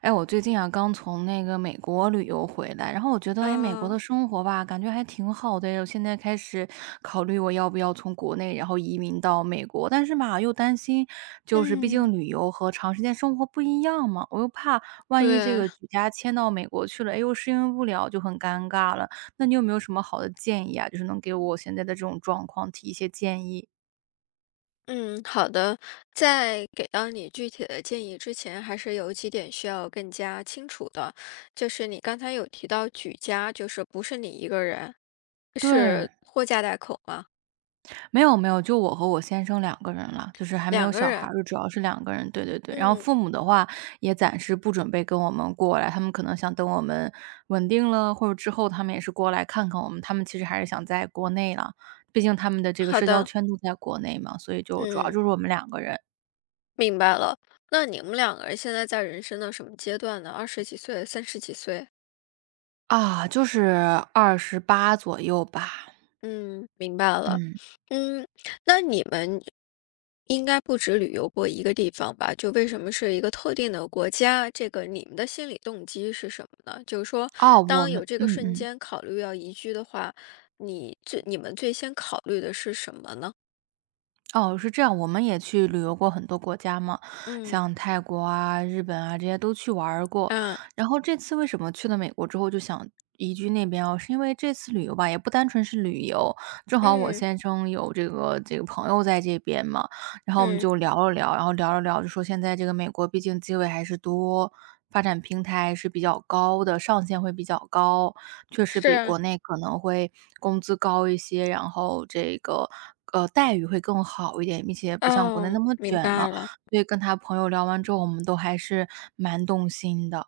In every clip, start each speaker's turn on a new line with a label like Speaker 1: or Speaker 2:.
Speaker 1: 哎，我最近啊刚从那个美国旅游回来，然后我觉得，哎，美国
Speaker 2: 嗯。
Speaker 1: 的生活吧，感觉还挺好的。我现在开始考虑我要不要从国内，然后移民到美国，但是吧，又担心，就是毕
Speaker 2: 嗯。
Speaker 1: 竟旅游和长时间生活不一样嘛，我又怕万一这
Speaker 2: 对，
Speaker 1: 个举家迁到美国去了，哎，又适应不了，就很尴尬了。那你有没有什么好的建议啊？就是能给我现在的这种状况提一些建议？
Speaker 2: 嗯，好的。在给到你具体的建议之前，还是有几点需要更加清楚的。就是你刚才有提到举家，就是不是你一个人，
Speaker 1: 对，
Speaker 2: 是拖家带口吗？
Speaker 1: 没有没有，就我和我先生两个人了，就是还没有
Speaker 2: 两个
Speaker 1: 小孩
Speaker 2: 人。
Speaker 1: 儿，就主要是两个人。对对对，然后
Speaker 2: 嗯，
Speaker 1: 父母的话也暂时不准备跟我们过来，他们可能想等我们稳定了，或者之后他们也是过来看看我们。他们其实还是想在国内了，毕竟他们的这个
Speaker 2: 好
Speaker 1: 社交
Speaker 2: 的，
Speaker 1: 圈都在国内嘛，所以就主要
Speaker 2: 嗯，
Speaker 1: 就是我们两个人
Speaker 2: 明白了。那你们两个人现在在人生的什么阶段呢？二十几岁、三十几岁？
Speaker 1: 啊，就是28左右吧。
Speaker 2: 嗯，明白了。
Speaker 1: 嗯，
Speaker 2: 嗯，那你们应该不止旅游过一个地方吧？就为什么是一个特定的国家？这个你们的心理动机是什么呢？就是说，
Speaker 1: 哦，我
Speaker 2: 当有
Speaker 1: 们
Speaker 2: 这个瞬间考虑要移居的话，你们最先考虑的是什么呢？
Speaker 1: 哦，是这样，我们也去旅游过很多国家嘛，
Speaker 2: 嗯。
Speaker 1: 像泰国啊、日本啊这些都去玩儿过。
Speaker 2: 啊，
Speaker 1: 然后这次为什么去了美国之后就想移居那边哦，是因为这次旅游吧，也不单纯是旅游，正好我
Speaker 2: 嗯
Speaker 1: 先生有这个朋友在这边嘛，然后我们
Speaker 2: 嗯，
Speaker 1: 就聊了聊，就说现在这个美国毕竟机会还是多，发展平台是比较高的，上限会比较高，确实
Speaker 2: 是
Speaker 1: 比
Speaker 2: 啊，
Speaker 1: 国内可能会工资高一些，然后这个待遇会更好一点，并且不像国内那
Speaker 2: 哦，
Speaker 1: 么
Speaker 2: 明
Speaker 1: 卷嘛。
Speaker 2: 白了。
Speaker 1: 所以跟他朋友聊完之后，我们都还是蛮动心的。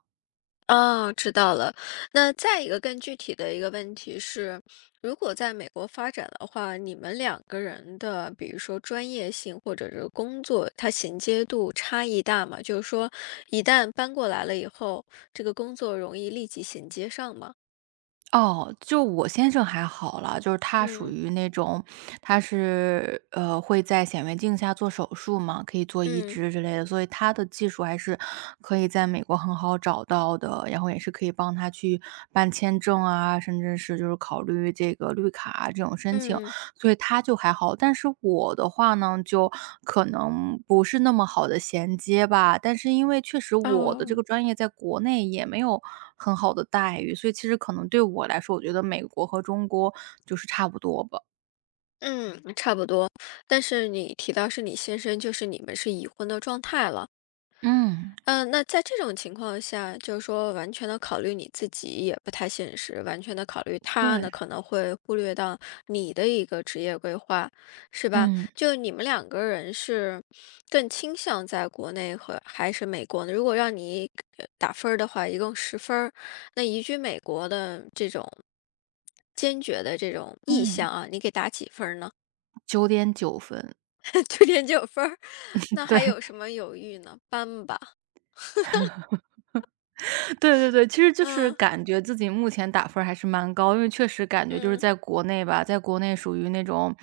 Speaker 2: 哦，知道了。那再一个更具体的一个问题是，如果在美国发展的话，你们两个人的，比如说专业性或者是工作，它衔接度差异大吗？就是说，一旦搬过来了以后，这个工作容易立即衔接上吗？
Speaker 1: 哦，就我先生还好了，就是他属
Speaker 2: 嗯
Speaker 1: 于那种，他是会在显微镜下做手术嘛，可以做移
Speaker 2: 嗯
Speaker 1: 植之类的，所以他的技术还是可以在美国很好找到的，然后也是可以帮他去办签证啊，甚至是就是考虑这个绿卡啊这种申请。
Speaker 2: 嗯，
Speaker 1: 所以他就还好。但是我的话呢，就可能不是那么好的衔接吧。但是因为确实我的这
Speaker 2: 哦，
Speaker 1: 个专业在国内也没有很好的待遇，所以其实可能对我来说，我觉得美国和中国就是差不多吧。
Speaker 2: 嗯，差不多。但是你提到是你先生，就是你们是已婚的状态了。
Speaker 1: 嗯，
Speaker 2: 嗯，那在这种情况下，就是说完全的考虑你自己也不太现实，完全的考虑他呢，
Speaker 1: 对，
Speaker 2: 可能会忽略到你的一个职业规划，是吧？
Speaker 1: 嗯，
Speaker 2: 就你们两个人是更倾向在国内和还是美国呢？如果让你打分儿的话，一共10分儿，那移居美国的这种坚决的这种意
Speaker 1: 嗯
Speaker 2: 向啊，你给打几分儿呢？
Speaker 1: 9.9分，
Speaker 2: 9.9分儿，那 还
Speaker 1: 对。
Speaker 2: 有什么犹豫呢？搬吧，
Speaker 1: 对对对，其实就是
Speaker 2: 嗯，
Speaker 1: 感觉自己目前打分儿还是蛮高，因为确实感觉就是
Speaker 2: 嗯。
Speaker 1: 在国内吧，在国内属于那种，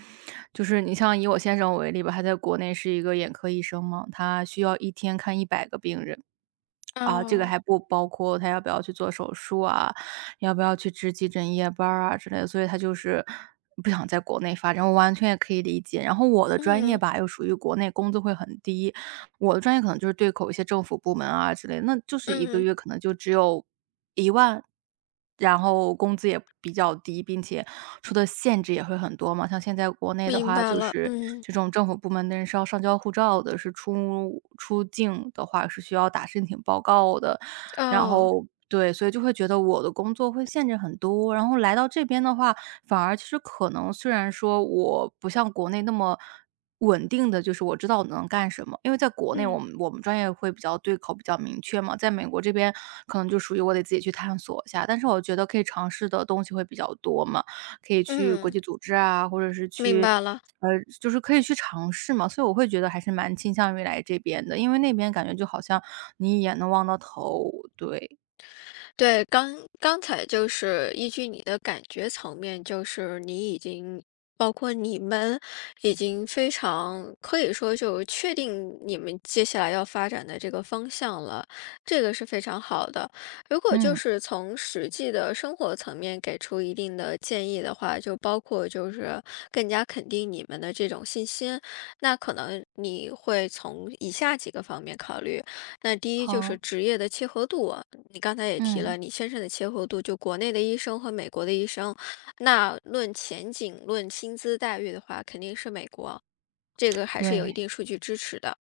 Speaker 1: 就是你像以我先生为例吧，他在国内是一个眼科医生嘛，他需要一天看100个病人，啊，这个
Speaker 2: 哦。
Speaker 1: 还不包括他要不要去做手术啊，要不要去值急诊夜班儿啊之类的，所以他就是不想在国内发展，我完全也可以理解。然后我的专业
Speaker 2: 嗯
Speaker 1: 吧，又属于国内工资会很低，我的专业可能就是对口一些政府部门啊之类的那就是一个
Speaker 2: 嗯，
Speaker 1: 月可能就只有10000然后工资也比较低，并且出的限制也会很多嘛。像现在国内的
Speaker 2: 明
Speaker 1: 话，
Speaker 2: 白
Speaker 1: 就
Speaker 2: 了，
Speaker 1: 是
Speaker 2: 嗯，
Speaker 1: 这种政府部门的人是要上交护照的，是出境的话是需要打申请报告的，然
Speaker 2: 哦，
Speaker 1: 后对，所以就会觉得我的工作会限制很多。然后来到这边的话，反而其实可能虽然说我不像国内那么稳定的，就是我知道我能干什么，因为在国内我
Speaker 2: 嗯
Speaker 1: 们我们专业会比较对口比较明确嘛，在美国这边可能就属于我得自己去探索一下，但是我觉得可以尝试的东西会比较多嘛。可以去国
Speaker 2: 嗯，
Speaker 1: 际组织啊，或者是
Speaker 2: 明
Speaker 1: 去
Speaker 2: 白了。
Speaker 1: 呃，就是可以去尝试嘛。所以我会觉得还是蛮倾向于来这边的，因为那边感觉就好像你一眼能望到头，对。
Speaker 2: 对，刚才就是依据你的感觉层面，就是你已经包括你们已经非常可以说就确定你们接下来要发展的这个方向了，这个是非常好的。如果就
Speaker 1: 嗯，
Speaker 2: 是从实际的生活层面给出一定的建议的话，就包括就是更加肯定你们的这种信心，那可能你会从以下几个方面考虑。那第一就是
Speaker 1: 好，
Speaker 2: 职业的切合度啊，你刚才也提
Speaker 1: 嗯，
Speaker 2: 了，你先生的切合度，就国内的医生和美国的医生，那论前景、论薪资待遇的话，肯定是美国，这个还是
Speaker 1: 对，
Speaker 2: 有一定数据支持的。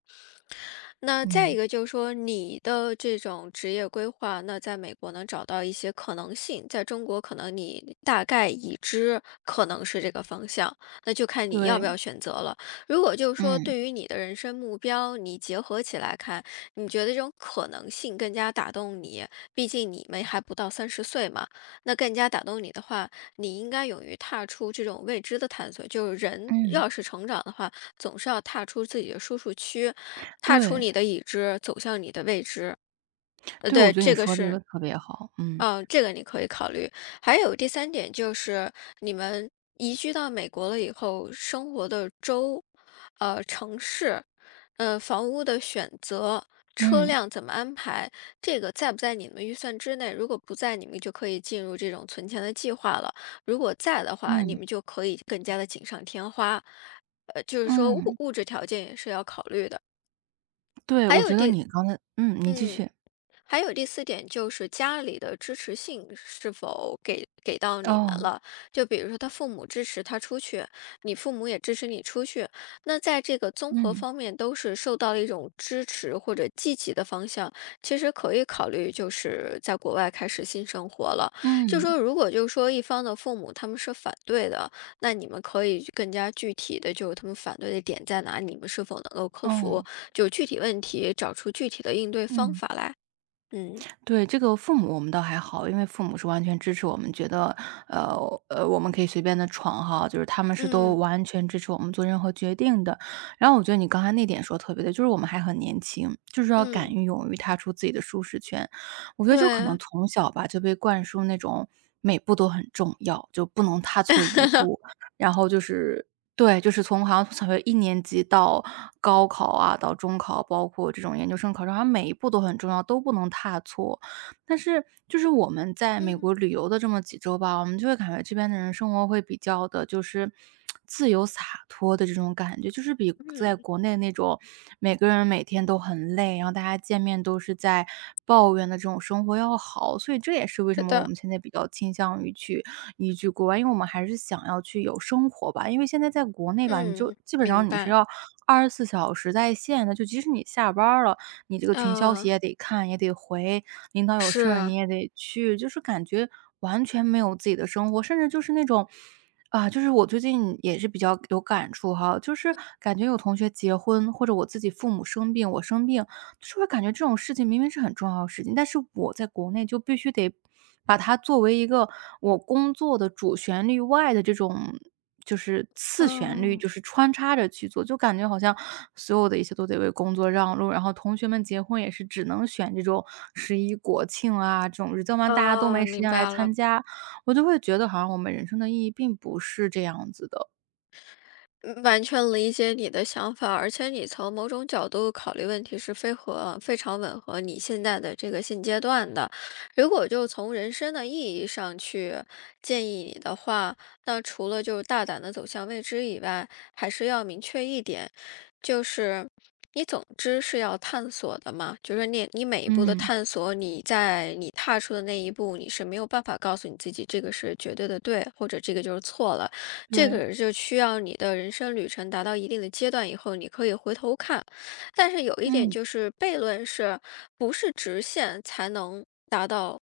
Speaker 2: 那再一
Speaker 1: 嗯，
Speaker 2: 个就是说，你的这种职业规划，那在美国能找到一些可能性，在中国可能你大概已知可能是这个方向，那就看你要不
Speaker 1: 对，
Speaker 2: 要选择了。如果就是说
Speaker 1: 嗯，
Speaker 2: 对于你的人生目标，你结合起来看，你觉得这种可能性更加打动你，毕竟你们还不到30岁嘛，那更加打动你的话，你应该勇于踏出这种未知的探索。就是人
Speaker 1: 嗯，
Speaker 2: 要是成长的话，总是要踏出自己的舒适区。踏出
Speaker 1: 对，
Speaker 2: 你的已知，走向你的未知。
Speaker 1: 对，我
Speaker 2: 对，
Speaker 1: 觉得你
Speaker 2: 这个
Speaker 1: 说这
Speaker 2: 是，
Speaker 1: 个特别好，嗯，
Speaker 2: 嗯，这个你可以考虑。还有第三点就是，你们移居到美国了以后，生活的州、城市、房屋的选择、车
Speaker 1: 嗯，
Speaker 2: 辆怎么安排，这个在不在你们预算之内？如果不在，你们就可以进入这种存钱的计划了；如果在的话，你
Speaker 1: 嗯，
Speaker 2: 们就可以更加的锦上添花。就是说物
Speaker 1: 嗯，
Speaker 2: 物质条件也是要考虑的。
Speaker 1: 对，
Speaker 2: 还
Speaker 1: 我
Speaker 2: 有
Speaker 1: 觉得
Speaker 2: 第，
Speaker 1: 你刚才嗯，你继
Speaker 2: 嗯，
Speaker 1: 续，
Speaker 2: 还有第四点就是家里的支持性是否给到你们
Speaker 1: 哦，
Speaker 2: 了？就比如说他父母支持他出去，你父母也支持你出去，那在这个综合
Speaker 1: 嗯，
Speaker 2: 方面都是受到了一种支持或者积极的方向，其实可以考虑就是在国外开始新生活了。就
Speaker 1: 嗯，
Speaker 2: 说如果就是说一方的父母他们是反对的，那你们可以更加具体的就是他们反对的点在哪，你们是否能够克
Speaker 1: 哦，
Speaker 2: 服，就具体问题找出具体的应对方
Speaker 1: 嗯。
Speaker 2: 法来。嗯，
Speaker 1: 对，这个父母我们倒还好，因为父母是完全支持我们，觉得，我们可以随便的闯哈，就是他们是都
Speaker 2: 嗯，
Speaker 1: 完全支持我们做任何决定的。然后我觉得你刚才那点说得特别对，就是我们还很年轻，就是要敢
Speaker 2: 嗯，
Speaker 1: 于勇于踏出自己的舒适圈。我觉得就可能
Speaker 2: 对。
Speaker 1: 从小吧，就被灌输那种每步都很重要，就不能踏错 一步，然后就是对，就是从好像从小学一年级到高考啊，到中考，包括这种研究生考试，好像每一步都很重要，都不能踏错。但是就是我们在美
Speaker 2: 嗯，
Speaker 1: 国旅游的这么几周吧，我们就会感觉这边的人生活会比较的，就是自由洒脱的这种感觉，就是比在
Speaker 2: 嗯，
Speaker 1: 国内那种每个人每天都很累，然后大家见面都是在抱怨的这种生活要好。所以这也是为什
Speaker 2: 是
Speaker 1: 么我
Speaker 2: 的，
Speaker 1: 们现在比较倾向于去移居国外，因为我们还是想要去有生活吧。因为现在在国内吧，你就
Speaker 2: 嗯，
Speaker 1: 基本
Speaker 2: 明
Speaker 1: 上你是
Speaker 2: 白。
Speaker 1: 要24小时在线的，就即使你下班儿了，你这个群消息
Speaker 2: 嗯，
Speaker 1: 也得看，也得回，领导有事儿你
Speaker 2: 是，
Speaker 1: 也得去，就是感觉完全没有自己的生活，甚至就是那种啊，就是我最近也是比较有感触哈，就是感觉有同学结婚，或者我自己父母生病，我生病，是不是会感觉这种事情明明是很重要的事情，但是我在国内就必须得把它作为一个我工作的主旋律外的这种就是次旋律，
Speaker 2: 哦，
Speaker 1: 就是穿插着去做，就感觉好像所有的一切都得为工作让路。然后同学们结婚也是只能选这种十一国庆啊这种日子，要不然大家都
Speaker 2: 哦，
Speaker 1: 没时
Speaker 2: 明
Speaker 1: 间来
Speaker 2: 白了。
Speaker 1: 参加，我就会觉得好像我们人生的意义并不是这样子的。
Speaker 2: 嗯，完全理解你的想法，而且你从某种角度考虑问题是非和非常吻合你现在的这个现阶段的。如果就从人生的意义上去建议你的话，那除了就是大胆的走向未知以外，还是要明确一点，就是你总之是要探索的嘛，就是你每一步的
Speaker 1: 嗯，
Speaker 2: 探索，你在你踏出的那一步，你是没有办法告诉你自己这个是绝对的对，或者这个就是错了。这
Speaker 1: 对，
Speaker 2: 个就需要你的人生旅程达到一定的阶段以后，你可以回头看。但是有一点
Speaker 1: 嗯
Speaker 2: 就是悖论是，不是直线才能达到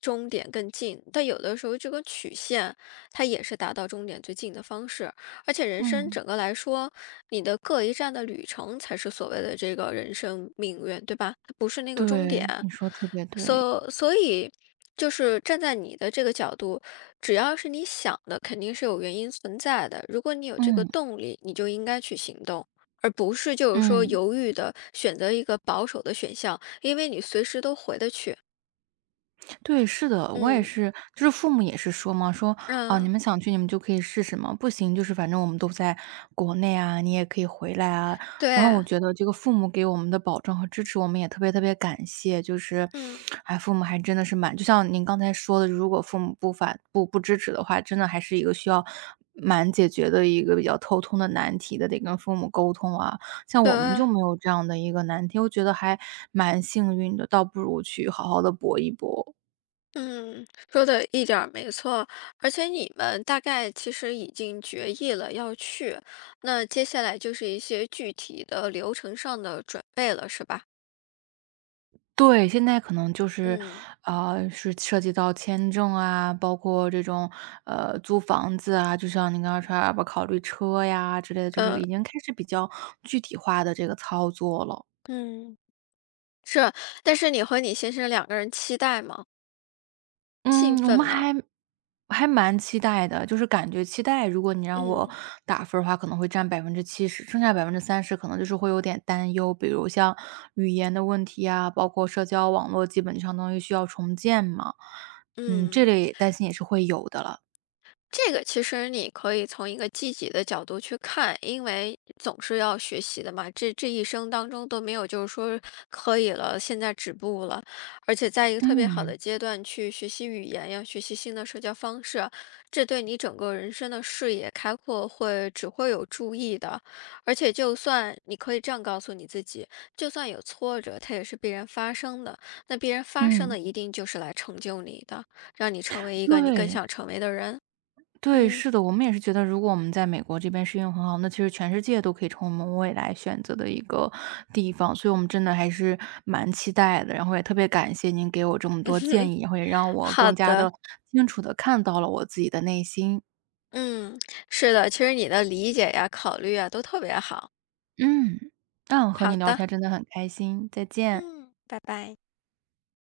Speaker 2: 终点更近，但有的时候这个曲线它也是达到终点最近的方式。而且人生
Speaker 1: 嗯，
Speaker 2: 整个来说，你的各一站的旅程才是所谓的这个人生命运，对吧？它不是那个终点。
Speaker 1: 对，你说得特别对，
Speaker 2: 所以，就是站在你的这个角度，只要是你想的，肯定是有原因存在的。如果你有这个
Speaker 1: 嗯
Speaker 2: 动力，你就应该去行动，而不是就是说
Speaker 1: 嗯。
Speaker 2: 犹豫的选择一个保守的选项，因为你随时都回得去。
Speaker 1: 对，是的，我也
Speaker 2: 嗯
Speaker 1: 是，就是父母也是说嘛，说啊，你
Speaker 2: 嗯，
Speaker 1: 们想去你们就可以试试嘛，不行就是反正我们都在国内啊，你也可以回来啊。然后我
Speaker 2: 对，
Speaker 1: 觉得这个父母给我们的保证和支持，我们也特别特别感谢。就是，
Speaker 2: 嗯
Speaker 1: 哎，父母还真的是蛮，就像您刚才说的，如果父母不反不不支持的话，真的还是一个需要蛮解决的一个比较头痛的难题的，得跟父母沟通啊。像我们
Speaker 2: 对，
Speaker 1: 就没有这样的一个难题，我觉得还蛮幸运的，倒不如去好好的搏一搏。
Speaker 2: 嗯，说的一点儿没错。而且你们大概其实已经决议了要去，那接下来就是一些具体的流程上的准备了，是吧？
Speaker 1: 对，现在可能就是，
Speaker 2: 嗯，
Speaker 1: 是涉及到签证啊，包括这种，租房子啊，就像你刚刚说要不要考虑车呀之类的，就是
Speaker 2: 呃，
Speaker 1: 已经开始比较具体化的这个操作了。
Speaker 2: 嗯，是，但是你和你先生两个人期待吗？
Speaker 1: 嗯，
Speaker 2: 兴
Speaker 1: 我
Speaker 2: 奋
Speaker 1: 们
Speaker 2: 吗？
Speaker 1: 还蛮期待的，就是感觉期待，如果你让我
Speaker 2: 嗯，
Speaker 1: 打分儿的话，可能会占70%，剩下30%可能就是会有点担忧，比如像语言的问题啊，包括社交网络基本上东西需要重建嘛。嗯，这
Speaker 2: 嗯。
Speaker 1: 类担心也是会有的了。
Speaker 2: 这个其实你可以从一个积极的角度去看，因为总是要学习的嘛。这一生当中都没有就是说可以了，现在止步了，而且在一个特别好
Speaker 1: 嗯，
Speaker 2: 的阶段去学习语言呀，学习新的社交方式，这对你整个人生的视野开阔会只会有注意的。而且就算你可以这样告诉你自己，就算有挫折，它也是必然发生的。那必然发生
Speaker 1: 嗯。
Speaker 2: 的一定就是来成就你的，让你成为一个你更
Speaker 1: 对，
Speaker 2: 想成为的人。
Speaker 1: 对，
Speaker 2: 嗯，
Speaker 1: 是的，我们也是觉得如果我们在美国这边适应很好，那其实全世界都可以成为我们未来选择的一个地方，所以我们真的还是蛮期待的。然后也特别感谢您给我这么多建议，然后也让我
Speaker 2: 好
Speaker 1: 更加的
Speaker 2: 的，
Speaker 1: 清楚的看到了我自己的内心。
Speaker 2: 嗯，是的，其实你的理解呀、考虑啊，都特别好。
Speaker 1: 嗯，嗯，和
Speaker 2: 好
Speaker 1: 你聊天
Speaker 2: 的，
Speaker 1: 真的很开心，再见。
Speaker 2: 嗯，拜拜。